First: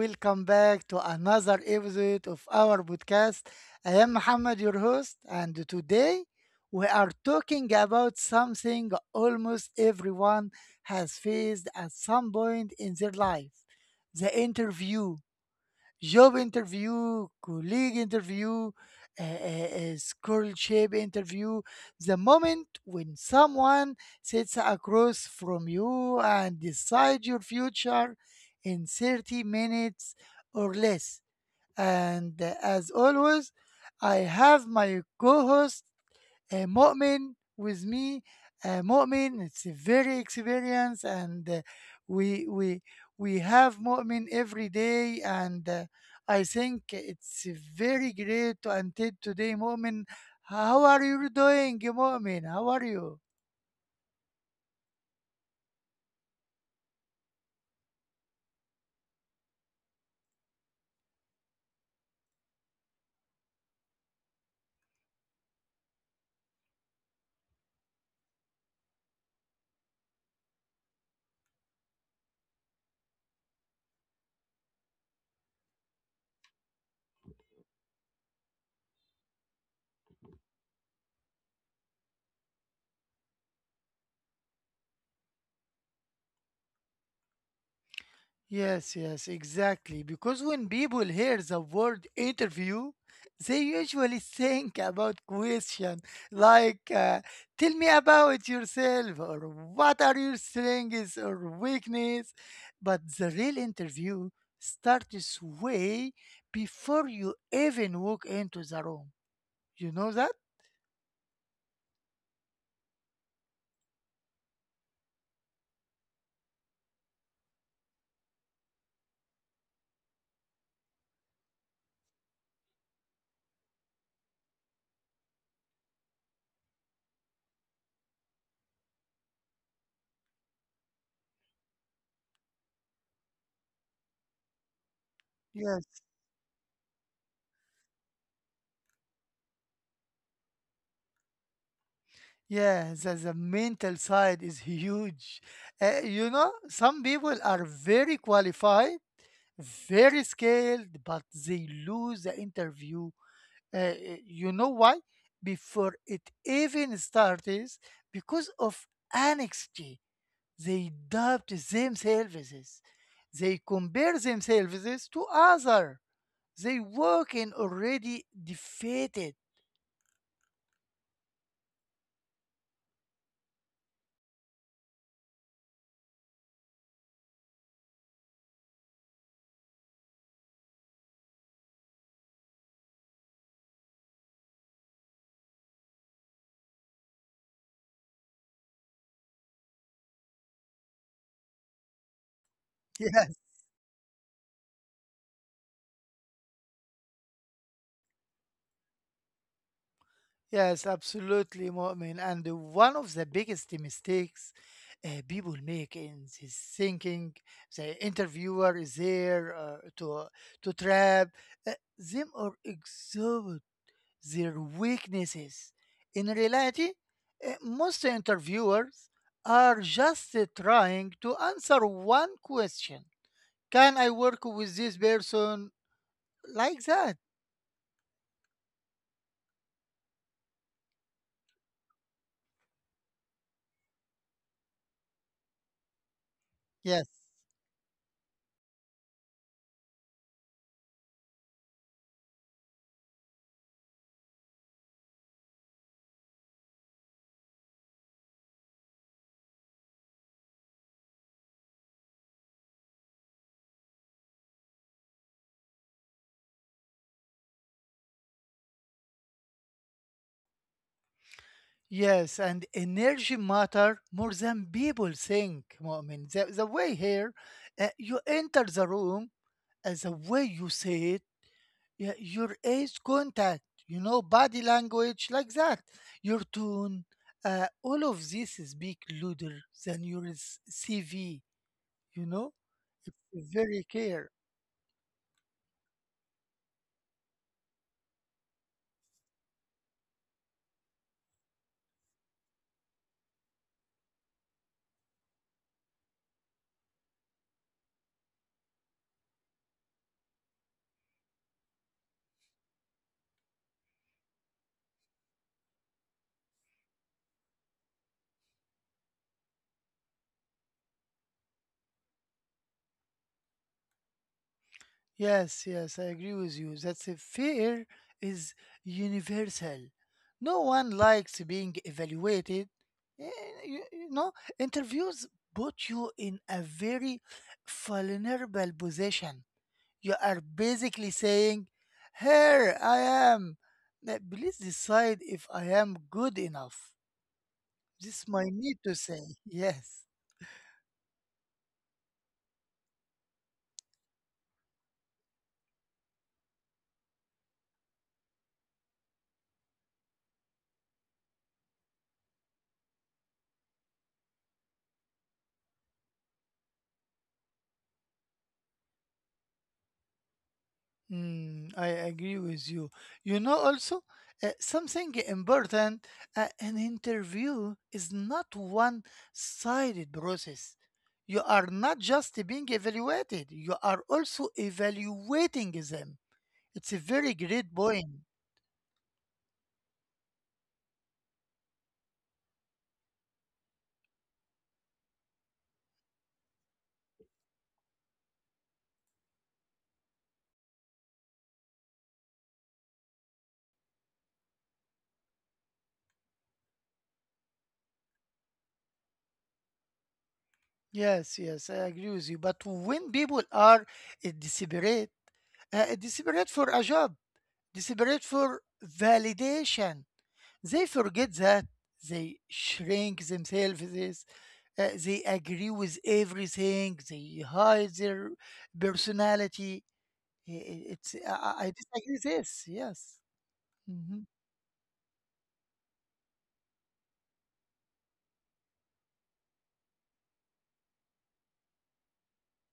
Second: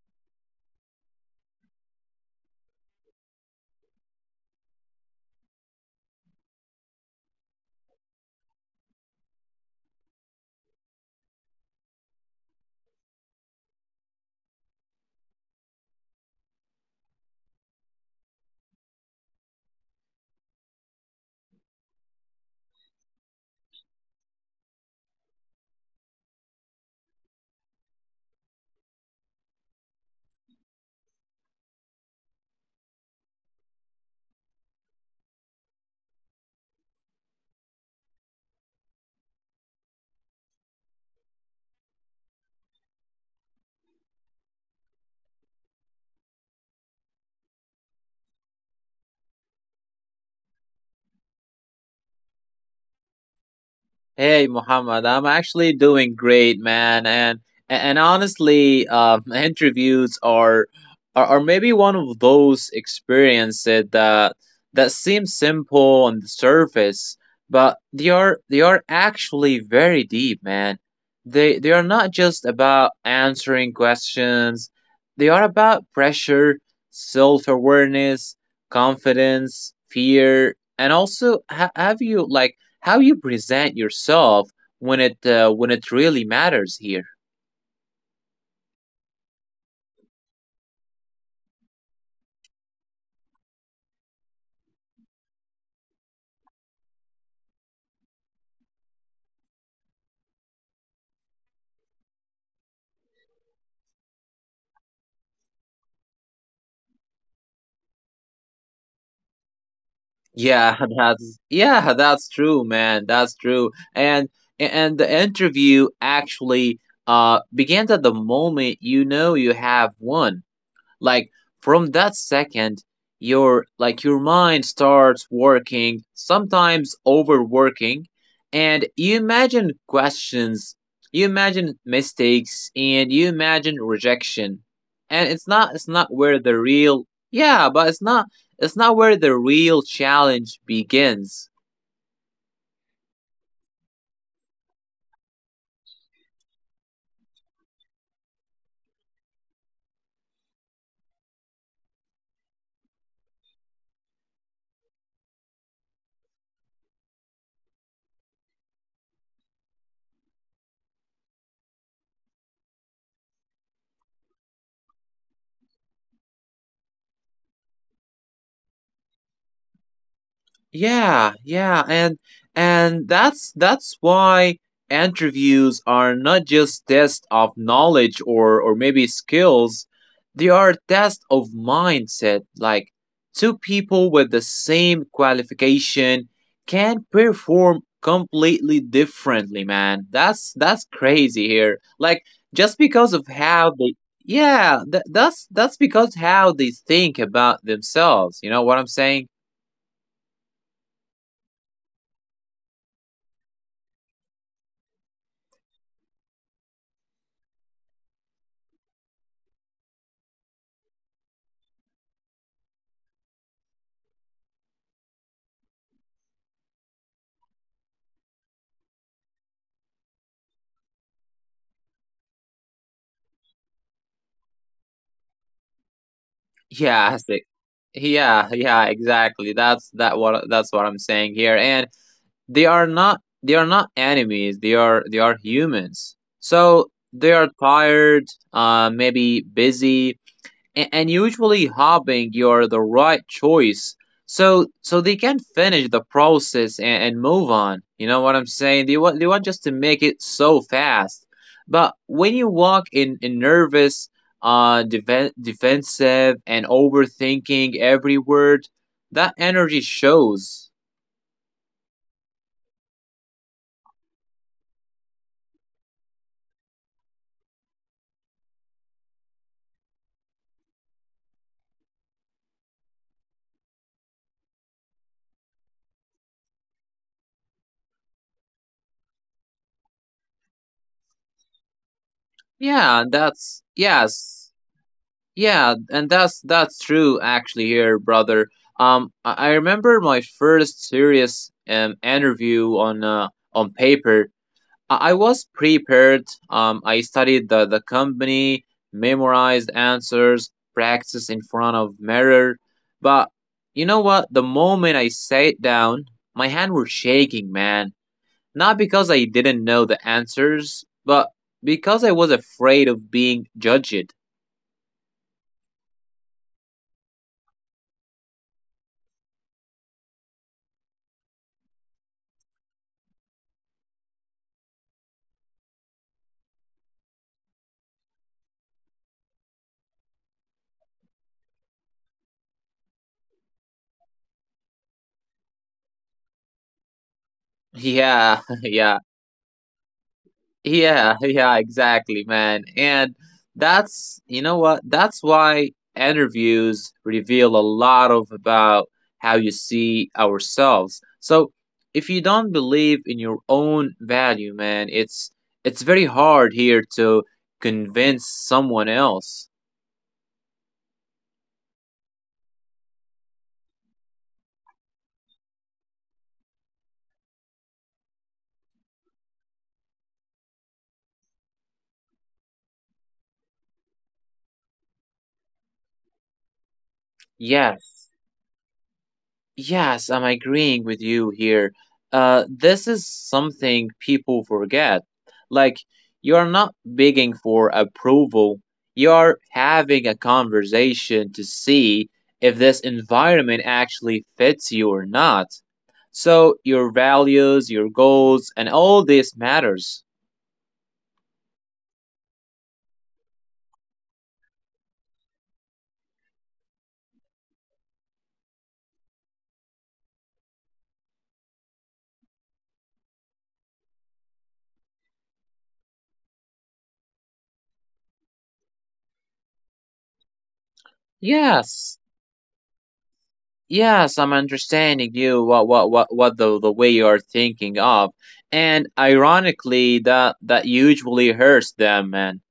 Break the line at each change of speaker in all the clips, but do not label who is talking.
Welcome back to another episode of our podcast. I am Muhammad, your host, and today we are talking about something almost everyone has faced at some point in their life, the interview. Job interview, colleague interview, scholarship interview. The moment when someone sits across from you and decides your future in 30 minutes or less. And As always, I have my co host a Mu'min with me. A Mu'min, it's a very experience, and we we we have Mu'min every day, and I think it's very great. Until today, Mu'min, how are you doing, Mu'min? How are you?
Hey Muhammad, I'm actually doing great, man, and honestly, interviews are, are maybe one of those experiences that seem simple on the surface, but they are actually very deep, man. They are not just about answering questions. They are about pressure, self-awareness, confidence, fear, and also ha have you like how you present yourself when it really matters here.
Yes, yes, exactly. Because when people hear the word interview, they usually think about question like "Tell me about yourself" or "What are your strengths or weakness?" But the real interview starts way before you even walk into the room. You know that?
Yeah, that's true, man. That's true. And the interview actually begins at the moment you know you have won. Like from that second your like your mind starts working, sometimes overworking, and you imagine questions, you imagine mistakes, and you imagine rejection. And it's not
Yes.
it's not where the real, yeah, but it's not where the real challenge begins.
Yeah, the mental side is huge. You know, some people are very qualified, very scaled, but they lose the interview. Uh, uh, you know why? Before it even starts, because of anxiety, they doubt themselves. They compare themselves to other. They walk in already defeated.
Yeah, and that's why interviews are not just tests of knowledge or maybe skills. They are tests of mindset. Like two people with the same qualification can perform completely differently, man. That's crazy here. Like just because of how they, yeah, that's because how they think about themselves. You know what I'm saying?
Yes, absolutely, Mu'min. And one of the biggest mistakes people make in this, thinking the interviewer is there uh, to trap uh, them or exhibit their weaknesses. In reality, most interviewers are just trying to answer one question: can I work with this person, like that?
Yeah, I see. Yeah, yeah, exactly. That's what I'm saying here. And they are not enemies. They are humans.
Yes.
So they are tired, maybe busy, and usually hoping you're the right choice, so they can finish the process and move on. You know what I'm saying? They want just to make it so fast. But when you walk in nervous, defensive, and overthinking every word, that energy shows.
Yes, and energy matter more than people think, Mu'min. The way here, you enter the room, the way you say it, your eyes contact, you know, body language, like that, your tone, all of this is big louder than your CV, you know?
Yeah,
It's very
that's,
clear.
yes. Yeah, and that's true actually here, brother. I remember my first serious interview on paper. I was prepared. I studied the company, memorized answers, practiced in front of mirror. But you know what? The moment I sat down, my hand were shaking, man. Not because I didn't know the answers, but because I was afraid of being judged.
Yes, yes, I agree with you. That the fear is universal. No one likes being evaluated. Eh, You, you know, interviews put you in a very vulnerable position. You are basically saying, "Here I am. Please decide if I am good enough." This is my
Yeah,
need to
yeah.
say. Yes.
Yeah, yeah, exactly, man. And that's, you know what? That's why interviews reveal a lot of about how you see ourselves. So if you don't believe in your own value, man, it's very hard here to convince someone else.
Mm, I agree with you. You know, also, something important, an interview is not one-sided process. You are not just being evaluated, you are also evaluating them. It's a very great point.
Yes. Yes, I'm agreeing with you here. This is something people forget. Like, you're not begging for approval, you're having a conversation to see if this environment actually fits you or not. So your values, your goals, and all this matters.
Yes, yes, I agree with you. But when people are desperate, desperate for a job, desperate for validation, they forget that. They shrink themselves. They agree with everything. They hide their personality. It's I disagree
Yes.
with this. Yes. Mhm.
Yes, I'm understanding you, what the way you are thinking of. And ironically that usually hurts them, man,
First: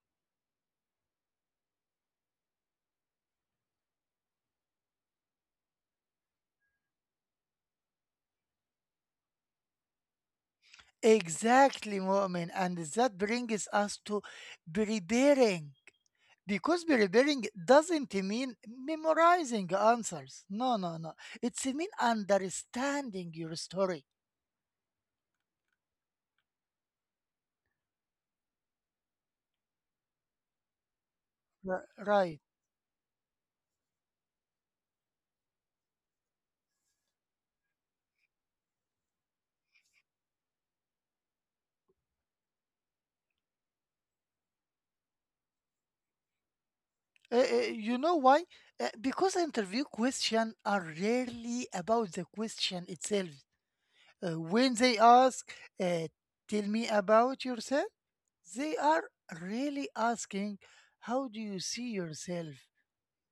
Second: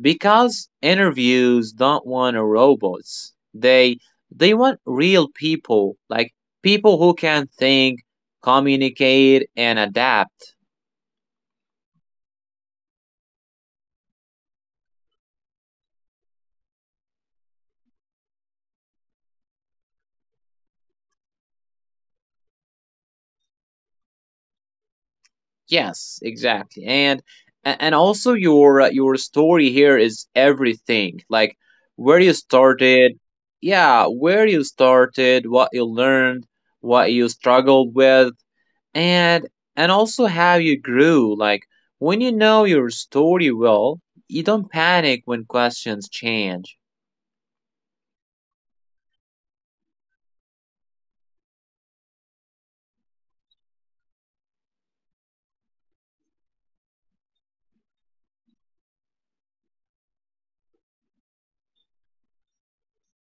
because interviews don't want a robots. They want real people, like people who can think, communicate, and adapt.
Exactly, Mu'min. And that brings us to preparing. Because preparing doesn't mean memorizing answers. No, no, no. It's mean understanding your story.
Yes, exactly. And also your story here is everything. Like where you
Right.
started, yeah, where you started, what you learned, what you struggled with, and and also how you grew. Like when you know your story well, you don't panic when questions change.
You know why? Because interview questions are rarely about the question itself. When they ask, uh, "Tell me about yourself," they are really asking, "How do you see yourself?"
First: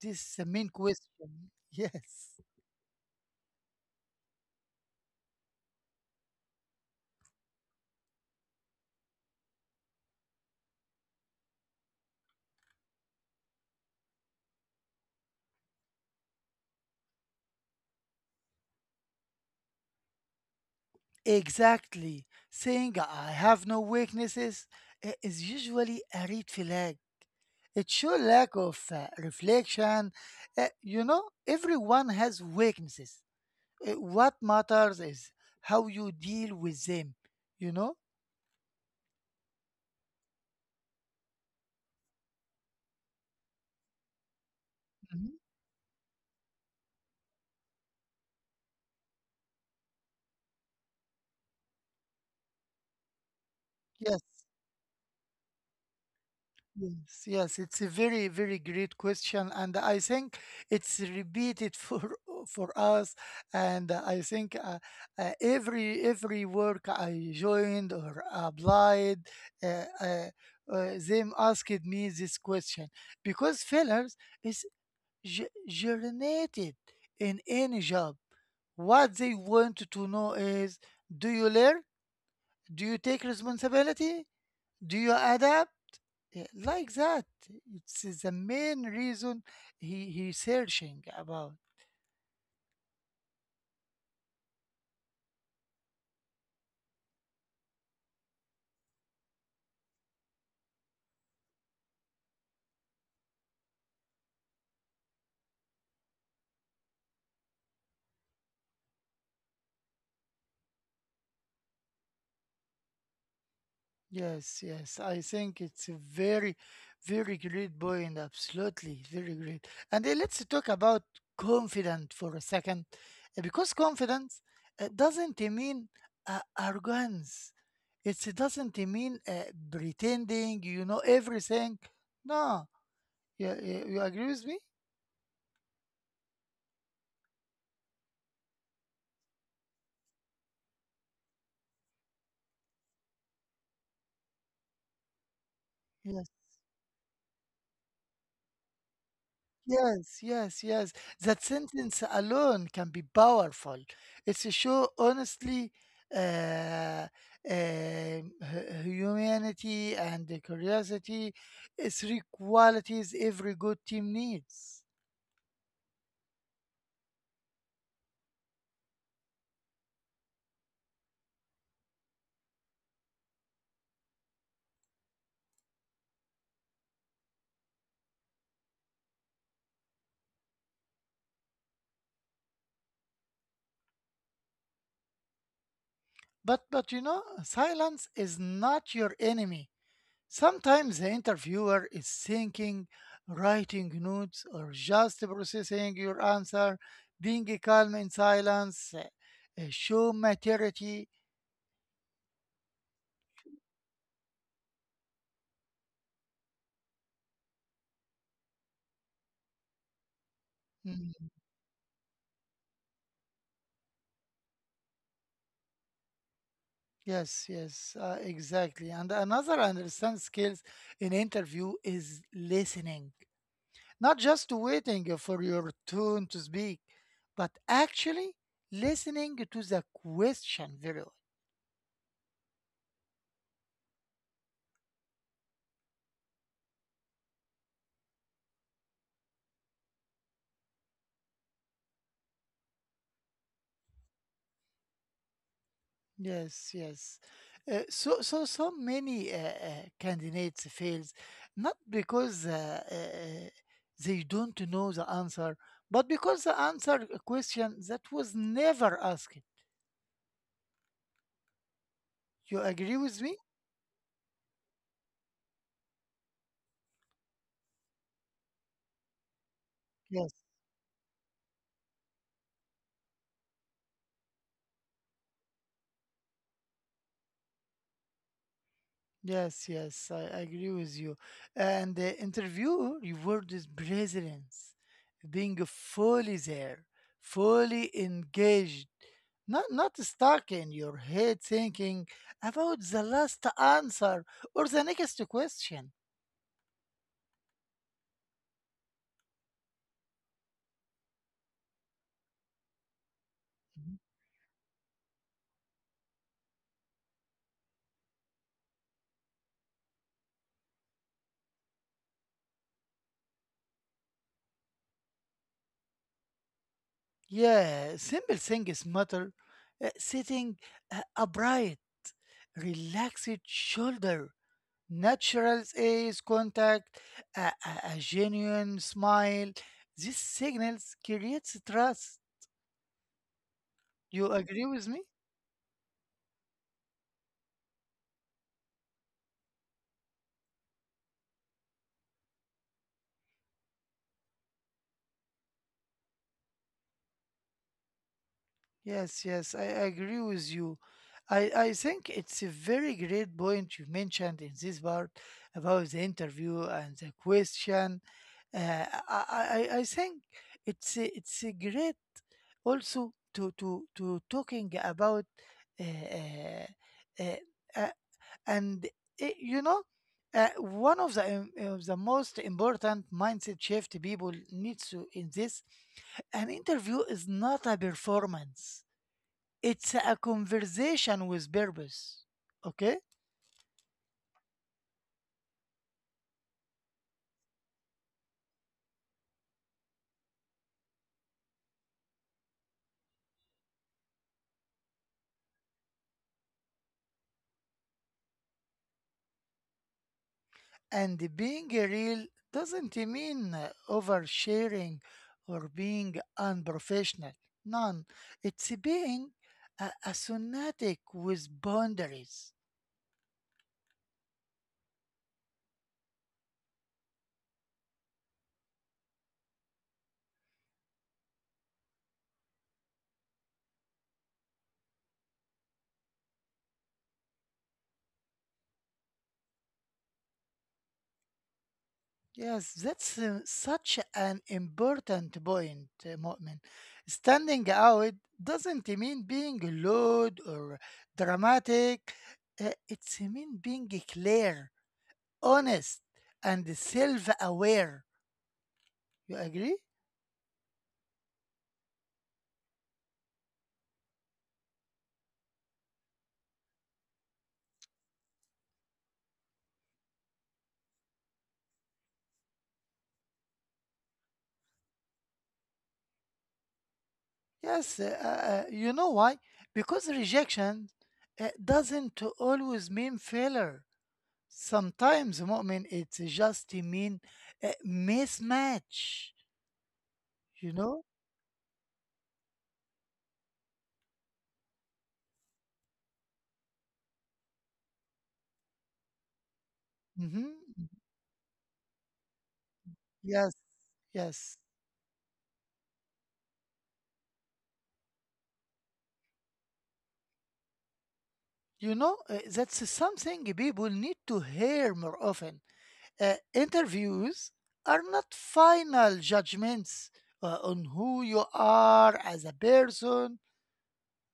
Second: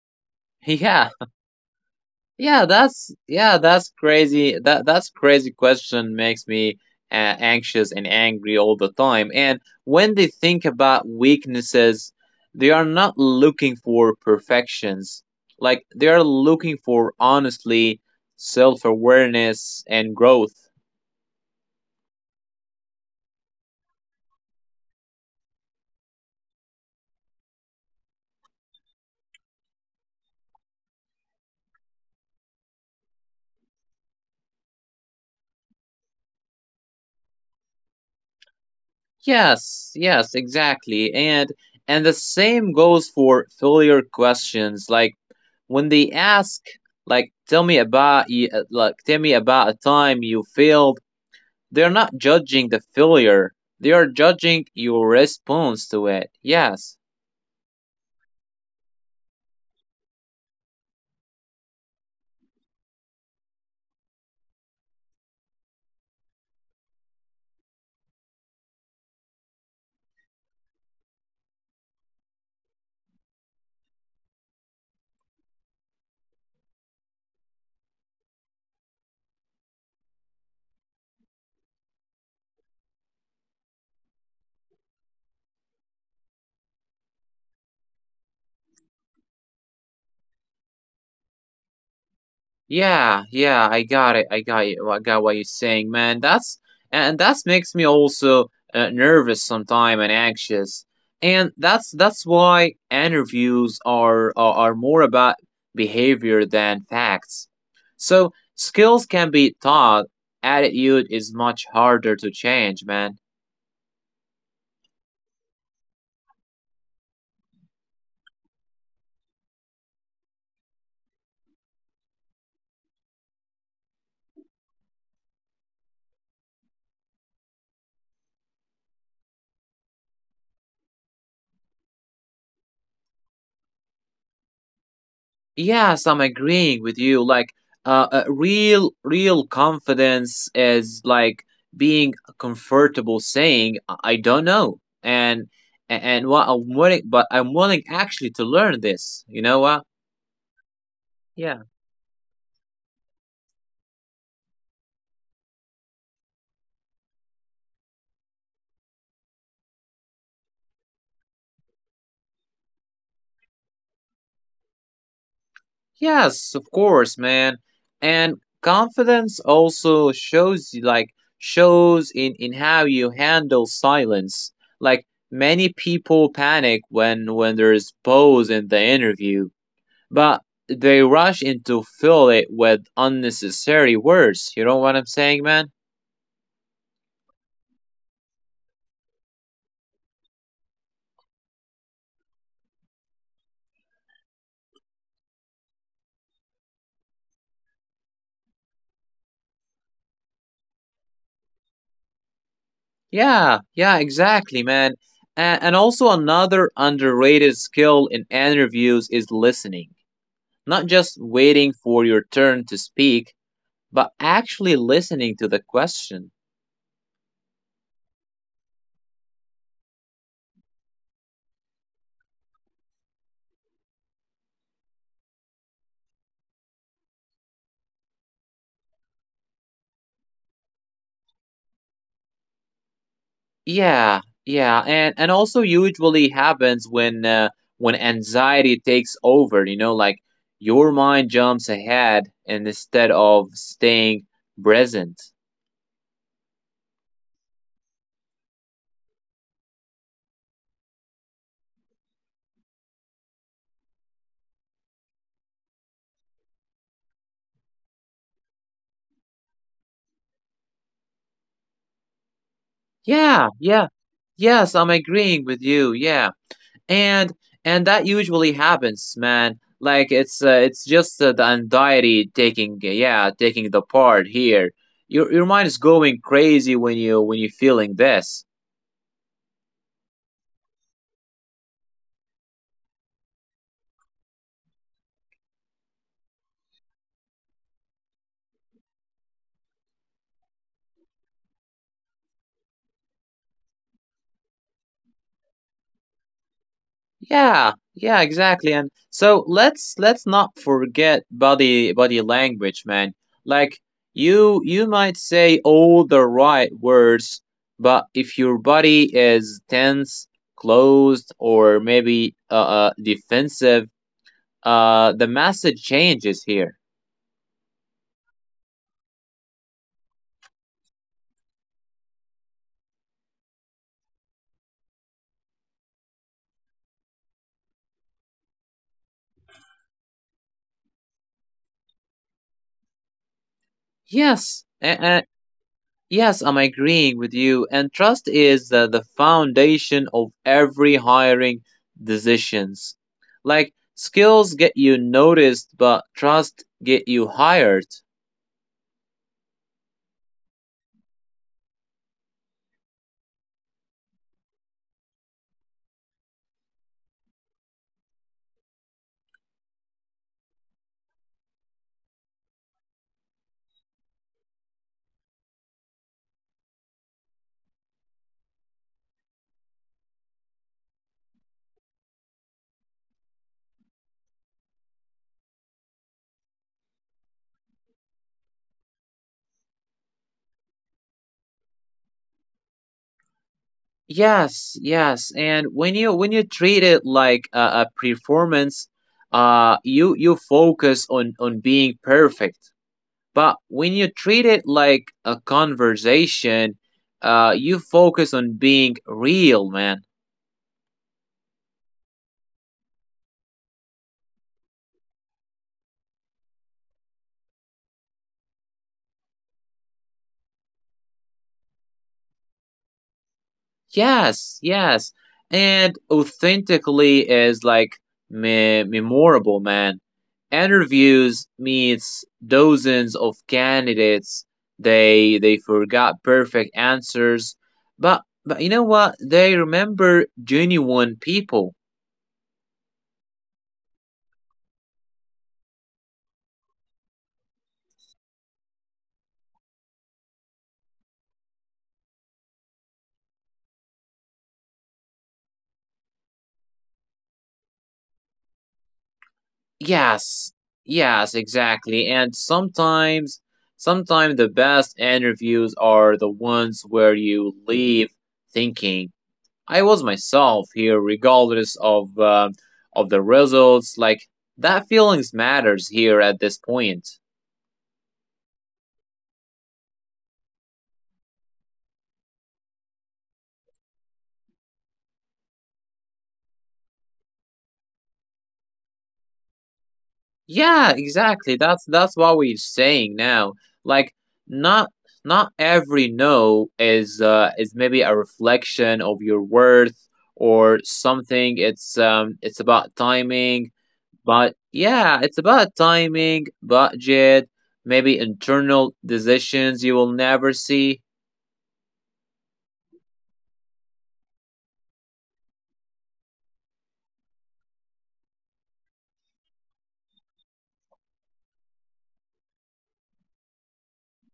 This is the main
Yeah.
question. Yes,
Yeah, that's crazy. That's crazy question makes me anxious and angry all the time. And when they think about weaknesses, they are not looking for perfections. Like they are looking for honestly, self-awareness, and growth.
exactly. Saying "I have no weaknesses" is usually a red flag. It shows lack of reflection. You know, everyone has weaknesses. What matters is how you deal with them, you know?
Yes, yes, exactly. And the same goes for failure questions. Like
Mhm.
when they ask like, tell me about y- like tell me about a time you failed, they're not judging the failure. They are
Yes,
judging your response to it. Yes.
yes, yes. It's a very, very great question, and I think it's repeated for for us. And I think every work I joined or applied, uh, uh, them asked me this question because failures is germinated in any job. What they want to know is, do you learn? Do you take responsibility? Do you adapt? Yeah, like that. It's the main reason he searching about.
Yeah, yeah, I got it. I got it. I got what you're saying, man. That's, and that makes me also nervous sometimes and anxious. And that's why interviews are, are more about behavior than facts. So skills can be taught. Attitude is much harder to change, man.
Yes, yes, I think it's a very, very great point. Absolutely, very great. And then let's talk about confident for a second. Because confidence doesn't mean arrogance. It's, it doesn't mean pretending you know everything. No, yeah, you agree with me?
Yes, I'm agreeing with you. Like, real confidence is like being comfortable saying, "I don't know," and what I'm willing, but I'm willing actually to learn this. You know what?
Yes, yes, yes. That
Yeah.
sentence alone can be powerful. It's a show, honestly, uh, humanity and the curiosity. It's three qualities every good team needs.
Yes, of course, man. And confidence also shows you, like, shows in how you handle silence. Like, many people panic when there's pause in the interview. But they rush in to fill it with unnecessary words. You know what I'm saying, man?
But you know, silence is not your enemy. Sometimes the interviewer is thinking, writing notes, or just processing your answer. Being calm in silence, show maturity.
Yeah, yeah, exactly, man. And also, another underrated skill in interviews is listening. Not just
Mm.
waiting for your turn to speak, but actually listening to the question.
Yes, yes, exactly. And another understand skills in interview is listening, not just waiting for your turn to speak, but actually listening to the question very well.
Yeah, yeah, and also usually happens when anxiety takes over, you know, like your mind jumps ahead and instead of staying present.
Yes, yes. So many candidates fails not because they don't know the answer, but because the answer a question that was never asked. You agree with me?
Yeah, yeah. Yes, I'm agreeing with you. Yeah. And and that usually happens, man. Like
Yes.
it's just the anxiety taking, yeah, taking the part here. Your mind is going crazy when you when you're feeling this.
Yes, yes, I agree with you. And the interviewer rewarded his presence, being fully there, fully engaged, not not stuck in your head thinking about the last answer or the next question.
Yeah, yeah, exactly. And so let's not forget body language, man. Like
Mhm.
you might say all the right words, but if your body is tense, closed, or maybe defensive, the message changes here.
Yeah, simple things matter. Sitting upright, relaxed shoulder, natural eyes contact, a genuine smile. These signals creates trust. You
Yes,
agree with me?
and, yes, I'm agreeing with you. And trust is the foundation of every hiring decisions. Like skills get you noticed, but trust get you hired.
Yes, yes, I agree with you. I think it's a very great point you mentioned in this part about the interview and the question. Uh, I think it's it's a great also to to talking about uh, uh, uh, a and it, you know, one of the of the most important mindset shift people needs to in this, an interview is not a performance, it's a conversation with purpose, okay?
Yes, yes. And when you treat it like a performance, you you focus on being perfect. But when you treat it like a conversation, you focus on being real, man.
And being real doesn't mean oversharing or being unprofessional, none. It's being a sonatic with boundaries.
Yes, yes. And authentically is like memorable, man. Interviews meets dozens of candidates. They forgot perfect answers, but you know what? They remember genuine people.
Yes, that's such an important point, Mu'min. Standing out doesn't mean being loud or dramatic. It's mean being clear, honest, and self-aware. You agree?
Yes, yes, exactly. And sometimes the best interviews are the ones where you leave thinking, I was myself here, regardless of the results. Like that feelings matters here at this point.
Yes. You know why? Because rejection doesn't always mean failure. Sometimes, Mu'min, it's just mean mismatch. You
Yeah,
know?
exactly. That's what we're saying now. Like not, not every no is is maybe a reflection of your worth
Mm-hmm.
or something. It's, it's about
Yes,
timing, but
yes.
yeah, it's about timing, budget, maybe internal decisions you will never see.
You know, that's something people need to hear more often. Interviews are not final judgments on who you are as a person.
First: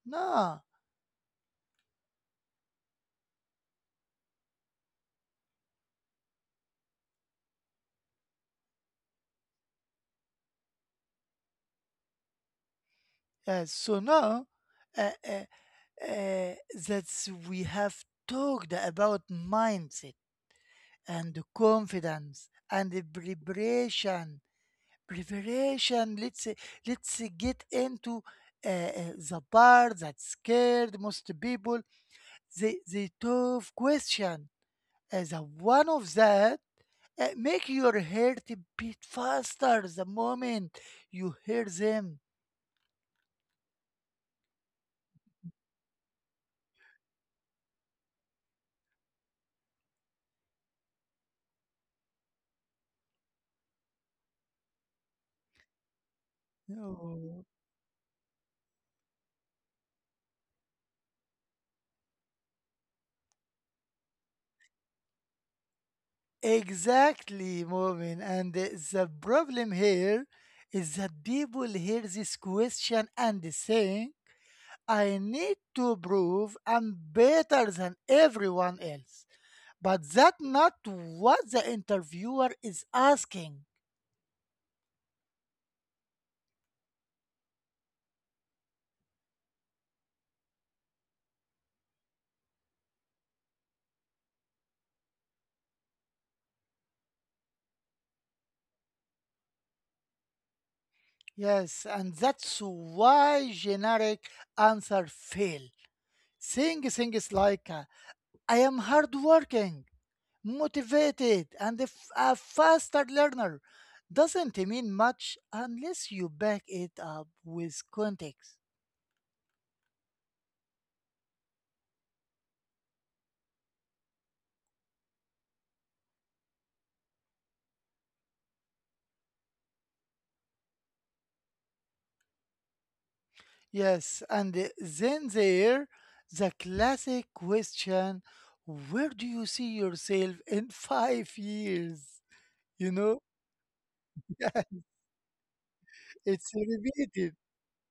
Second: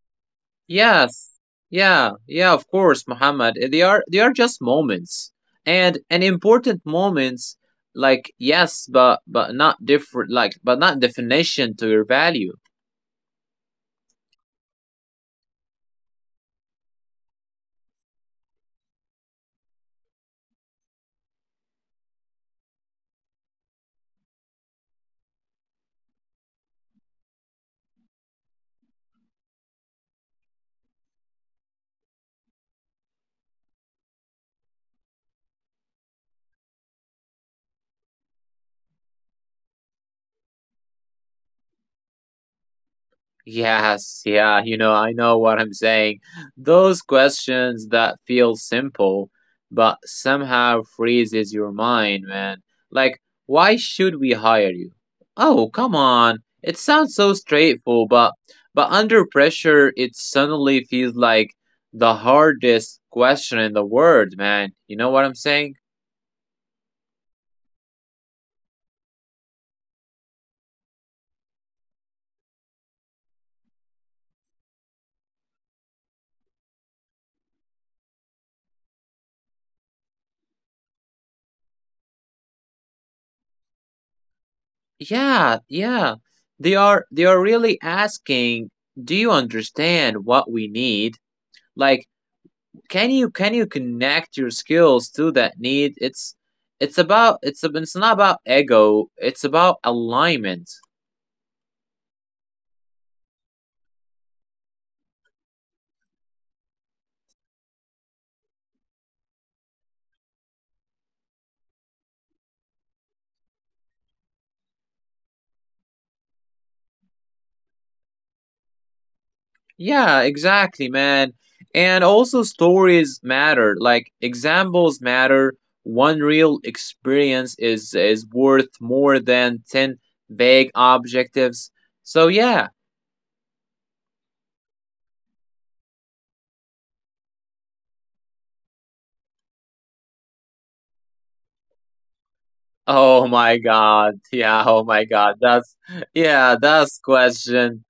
No.
Yes. Yeah. Yeah, of course, Muhammad. Eh, they are just moments. And important moments, like yes, but not different, like but not definition to your value.
So now uh, uh, uh, that's we have talked about mindset and confidence and the preparation. Preparation. Let's get into the part that scared most people. The tough question. As a one of that, make your heart beat faster the moment you hear them.
Yes, yeah, you know, I know what I'm saying. Those questions that feel simple but somehow freezes your mind, man. Like, why should we hire you? Oh, come on. It sounds so
Oh.
straightforward, but under pressure it suddenly feels like the hardest question in the world, man. You know what I'm saying?
Exactly, Momin. And the problem here is that people hear this question and they say, "I need to prove I'm better than everyone else." But that not what the interviewer is asking.
Yeah, yeah. They are really asking, do you understand what we need? Like can you connect your skills to that need? It's it's not about ego, it's about alignment.
Yes, and that's why generic answer fail. Saying things like I am hardworking, motivated, and a faster learner doesn't mean much unless you back it up with context.
Yeah, exactly, man. And also stories matter, like examples matter. One real experience is worth more than 10 vague objectives, so yeah.
Yes, and then there the classic question, where do you see yourself in 5 years? You know?
Oh my god,
Yeah,
yeah, oh my god,
it's
that's
repeated.
question.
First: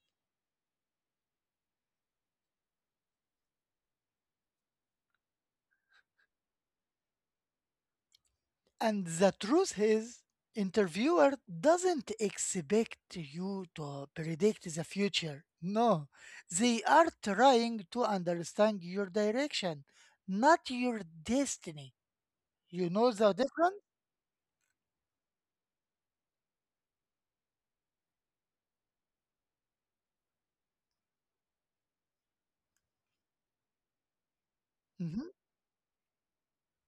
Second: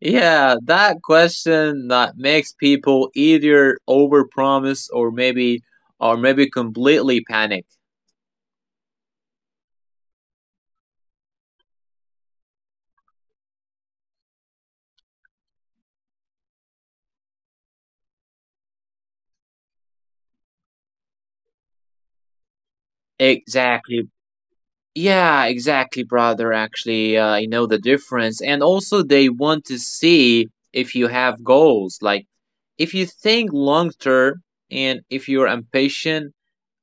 Yeah, that question that makes people either overpromise or maybe completely panic.
And the truth is, interviewer doesn't expect you to predict the future. No, they are trying to understand your direction, not your destiny. You know the difference?
Exactly. Yeah, exactly, brother. Actually, I know the difference. And also, they want to see if you have goals. Like, if you think long term and
Mm-hmm.
if you're impatient,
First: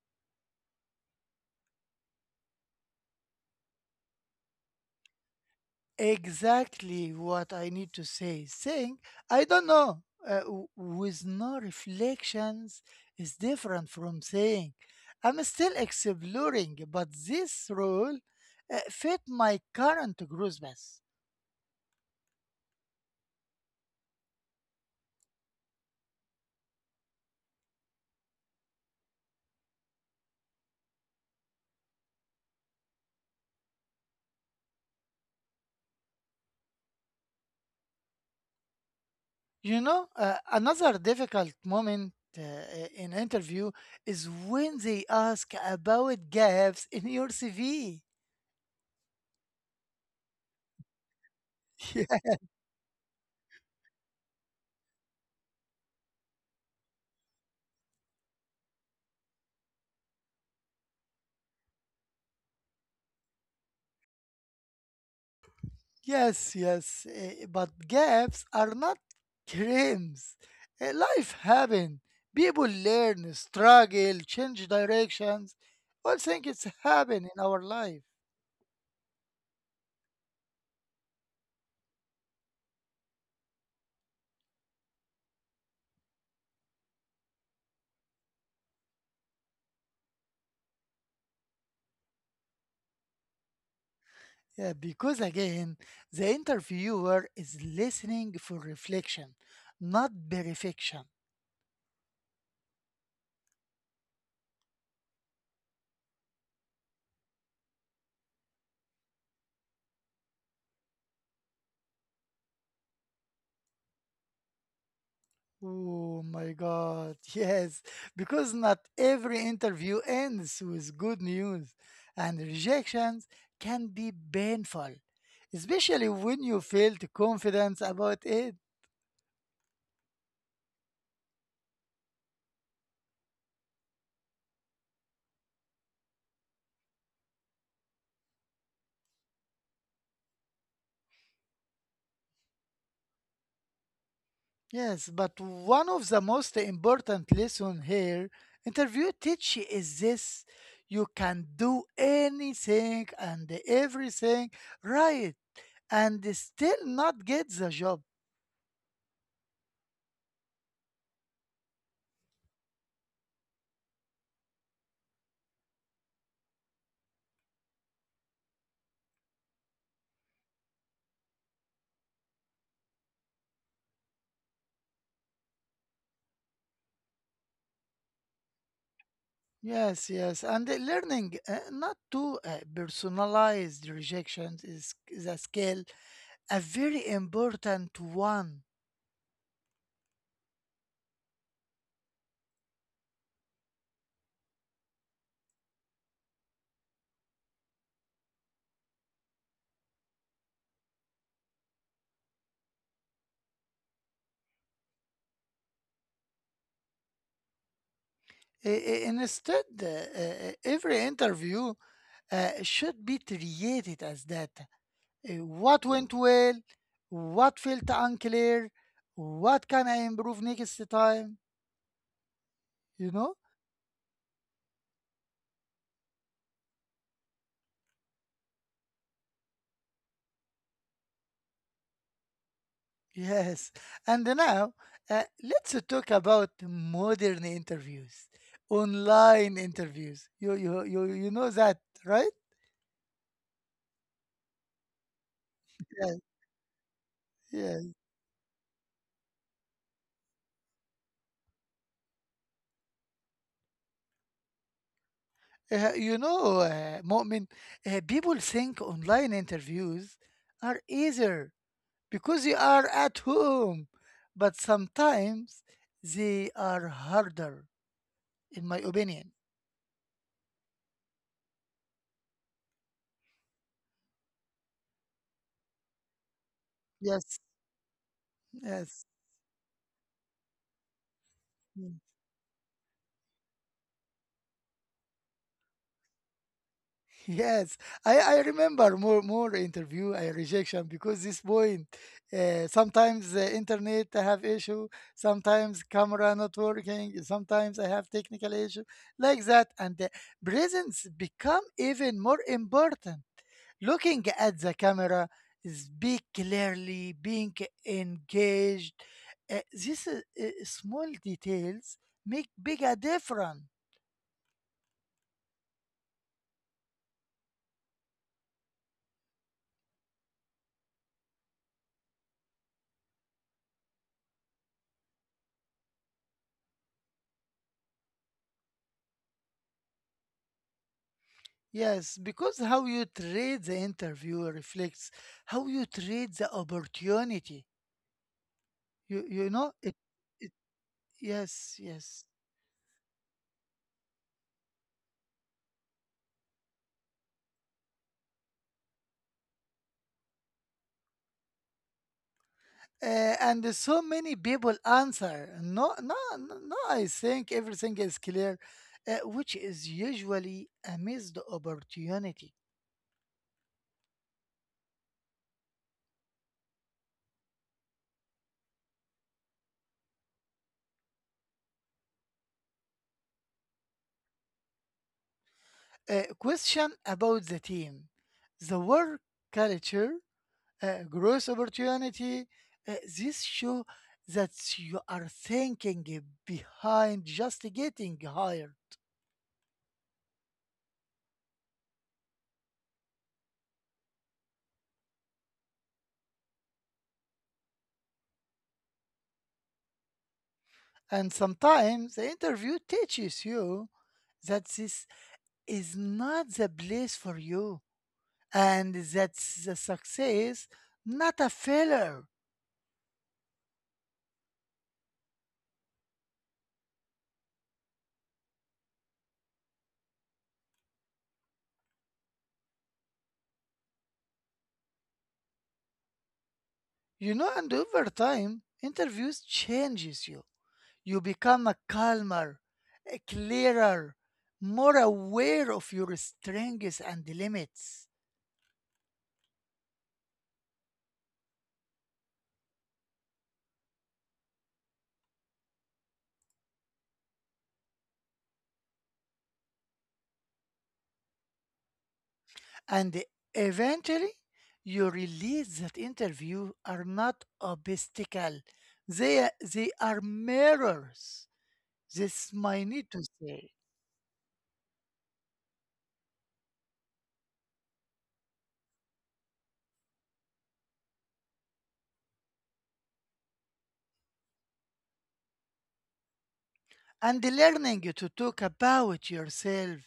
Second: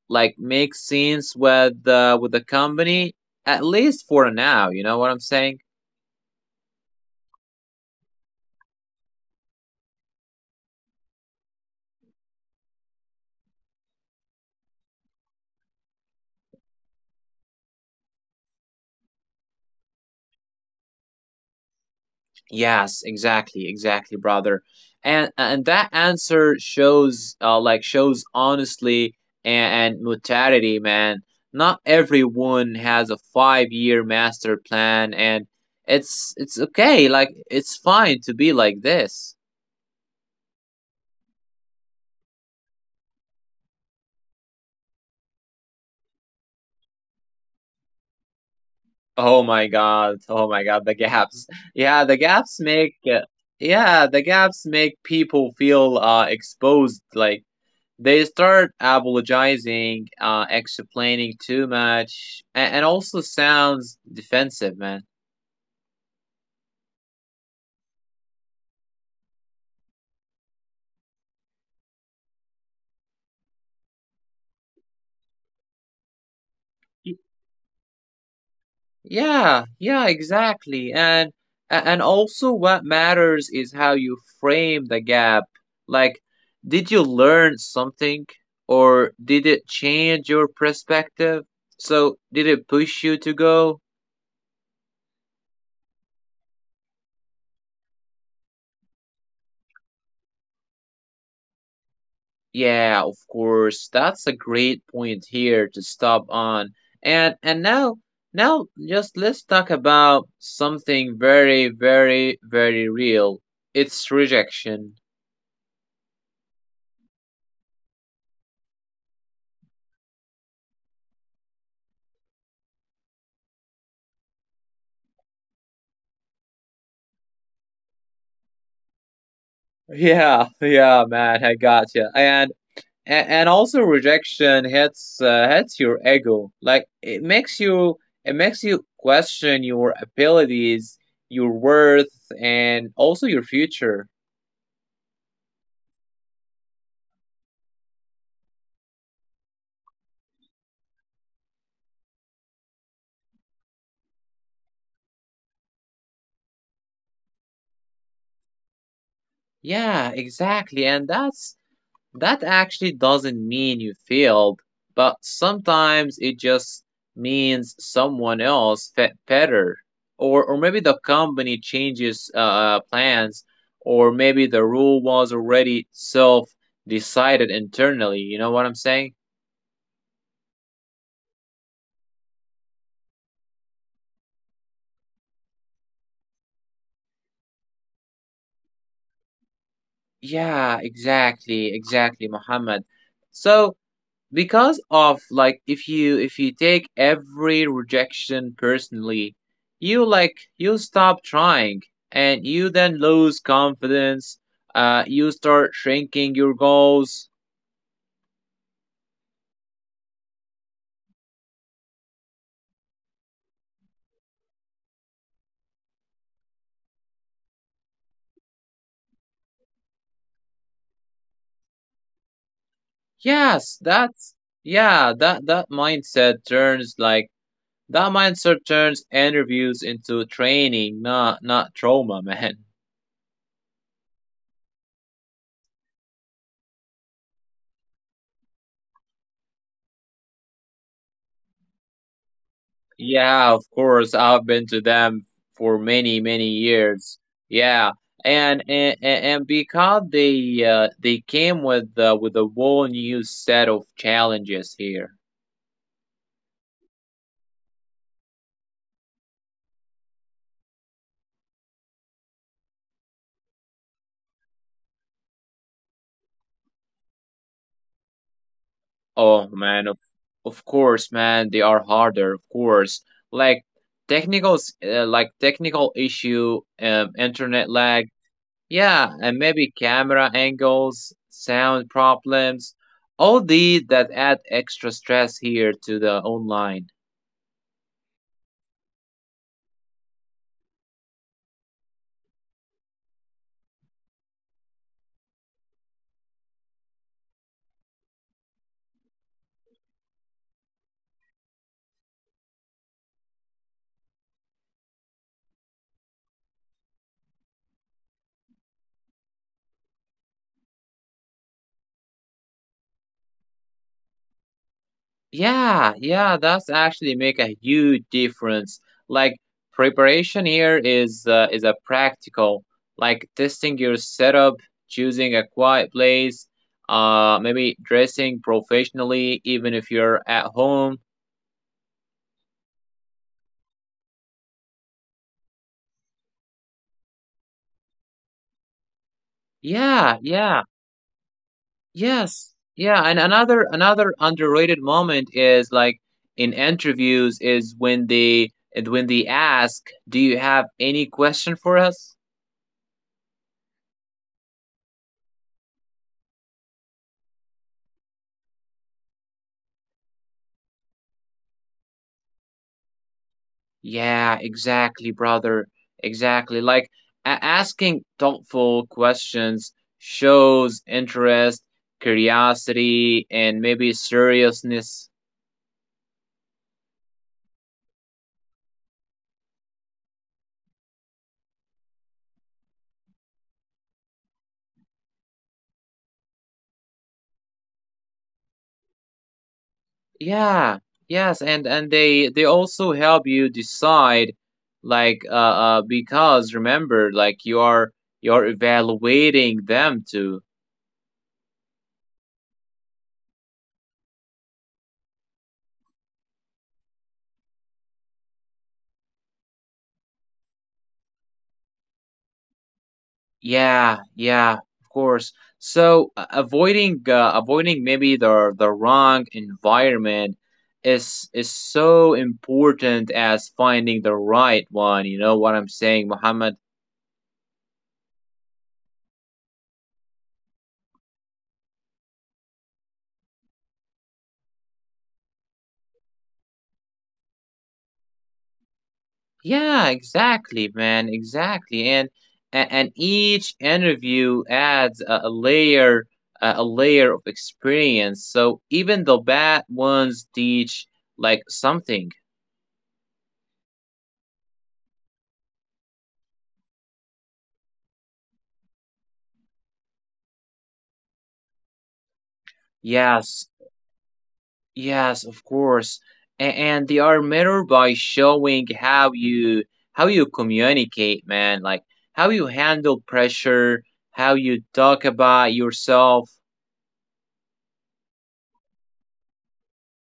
like, make sense with the company at least for now. You know what I'm saying?
Exactly what I need to say. Saying, "I don't know," with no reflections, is different from saying, "I'm still exploring, but this role fit my current growth path."
Yes, exactly, exactly, brother. And that answer shows like shows honestly and mortality, man. Not everyone has a 5 year master plan and it's okay, like it's fine to be like this.
You know, another difficult moment in interview is when they ask about gaps in your CV.
Oh my god, the gaps. Yeah, the gaps make yeah, the gaps make people feel exposed, like they start apologizing, explaining too much, and also sounds defensive, man.
Yes, yes, but gaps are not crimes. Life happens. People learn, struggle, change directions. All things it's happen in our life.
Yeah, yeah, exactly. And also what matters is how you frame the gap. Like, did you learn something or did it change your perspective? So, did it push you to go?
Yeah, because again, the interviewer is listening for reflection, not verification.
Yeah, of course. That's a great point here to stop on. And now just let's talk about something very real. It's rejection.
Oh my God. Yes, because not every interview ends with good news, and rejections can be painful, especially when you feel the confidence about it.
Yeah, yeah, man, I got you. And and also rejection hits hits your ego. Like it makes you question your abilities, your worth, and also your future.
Yes, but one of the most important lesson here, interview teach is this: you can do anything and everything right and still not get the job.
Yeah, exactly. And that's, that actually doesn't mean you failed, but sometimes it just means someone else fit better, or maybe the company changes plans, or maybe the rule was already self decided internally. You know what I'm saying?
Yes, yes, and learning not to personalize the rejections is a skill, a very important one.
Yeah, exactly, exactly, Muhammad. So because of like, if you take every rejection personally, you like you stop trying, and you then lose confidence, you start shrinking your goals.
Instead, every interview should be treated as that. What went well? What felt unclear? What can I improve next time? You know?
Yes, that's, yeah, that mindset turns like that mindset turns interviews into training, not trauma, man.
Yes, and now let's talk about modern interviews, online interviews. You know that, right?
Yeah, of course. I've been to them for
Yes,
many years.
yes.
Yeah. And and because they came with a whole new set of challenges here.
You know, Mu'min, people think online interviews are easier because you are at home, but sometimes they are harder, in my opinion.
Oh man, of course, man, they are harder, of course. Like technicals, like technical issue,
Yes,
internet lag, yeah,
yes.
and maybe camera angles, sound problems, all these that add extra stress here to the online.
Yes, I remember more interview rejection because this point. Sometimes the internet I have issue, sometimes camera not working, sometimes I have technical issue like that, and the presence become even more important. Looking at the camera, speak clearly, being engaged. These small details make big a difference.
Yeah, yeah, that's actually make a huge difference. Like preparation here is a practical, like testing your setup, choosing a quiet place, maybe dressing professionally even if you're at home.
Yes, because how you treat the interview reflects how you treat the opportunity. You know it,
Yeah,
it,
yeah.
yes, yes.
Yes. Yeah, and another underrated moment is like in interviews is when they and when they ask, "Do you have any question for us?"
And there's so many people answer, "No, no, no, no, I think everything is clear," which is usually a missed opportunity.
Yeah, exactly, brother. Exactly. Like asking thoughtful questions shows interest, curiosity, and maybe seriousness.
Question about the team, the work culture, growth opportunity. This show that you are thinking behind just getting hired.
Yeah, yes, and they also help you decide, like because remember, like you're evaluating them too.
And sometimes the interview teaches you that this is not the place for you, and that's the success, not a failure.
Yeah, yeah, of course. So avoiding maybe the wrong environment is so important as finding the right one. You know what I'm saying, Muhammad?
You know, and over time, interviews changes you. You become a calmer, a clearer, more aware of your strengths and limits.
Yeah, exactly, man, exactly. And and each interview adds a layer, a layer of experience. So even the bad ones teach like something.
And eventually, you realize that interviews are not obstacle. They, they are mirrors. This I need to
Yes,
say.
yes, of course. And they are mirrored by showing how you communicate, man, like how you handle pressure, how you talk about yourself.
And learning to talk about yourself,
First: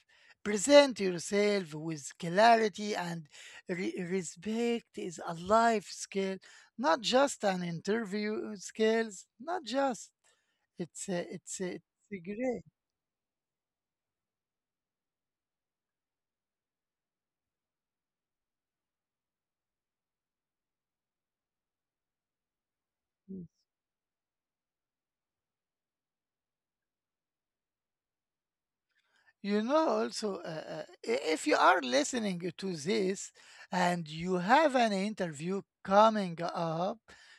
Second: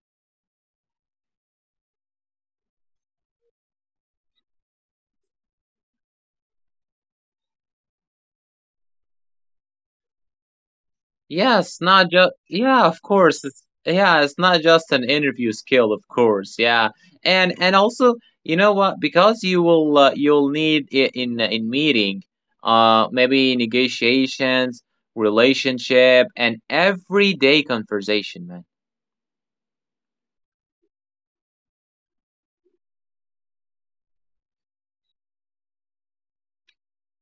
present yourself with clarity and respect is a life skill, not just an interview skills, not just. It's
Yes,
it's a
not just
great.
yeah, of course. It's, yeah, it's not just an interview skill, of course. Yeah, and also, you know what? Because you will you'll need it in meeting,
Mm.
maybe negotiations, relationship, and everyday conversation, man.
You know, also, if you are listening to this and you have an interview coming up,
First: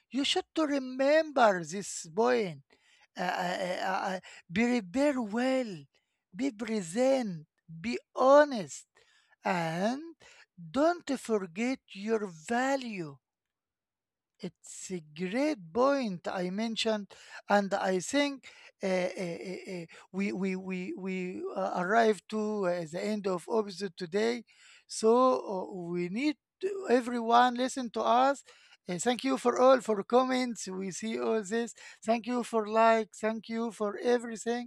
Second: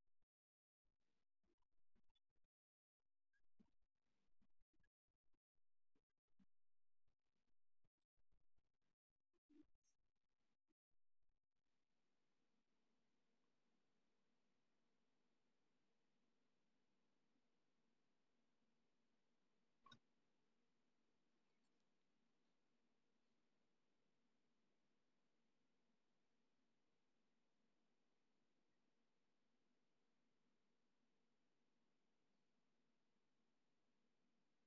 you should to remember this point. Uh, uh, uh, uh, be prepare well, be present, be honest, and don't forget your value. It's a great point I mentioned, and I think uh, uh, uh, uh, we arrived to the end of episode today. So we need to everyone listen to us. Thank you for all for comments. We see all this. Thank you for like. Thank you for everything.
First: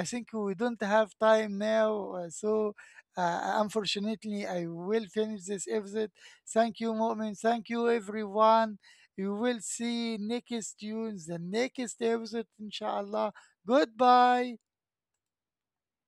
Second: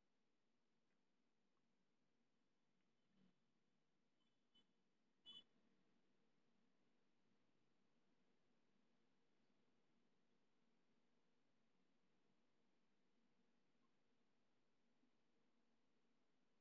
I think we don't have time now, so. Unfortunately, I will finish this episode. Thank you, Mu'min. Thank you, everyone. You will see next tunes the next episode, inshallah. Goodbye.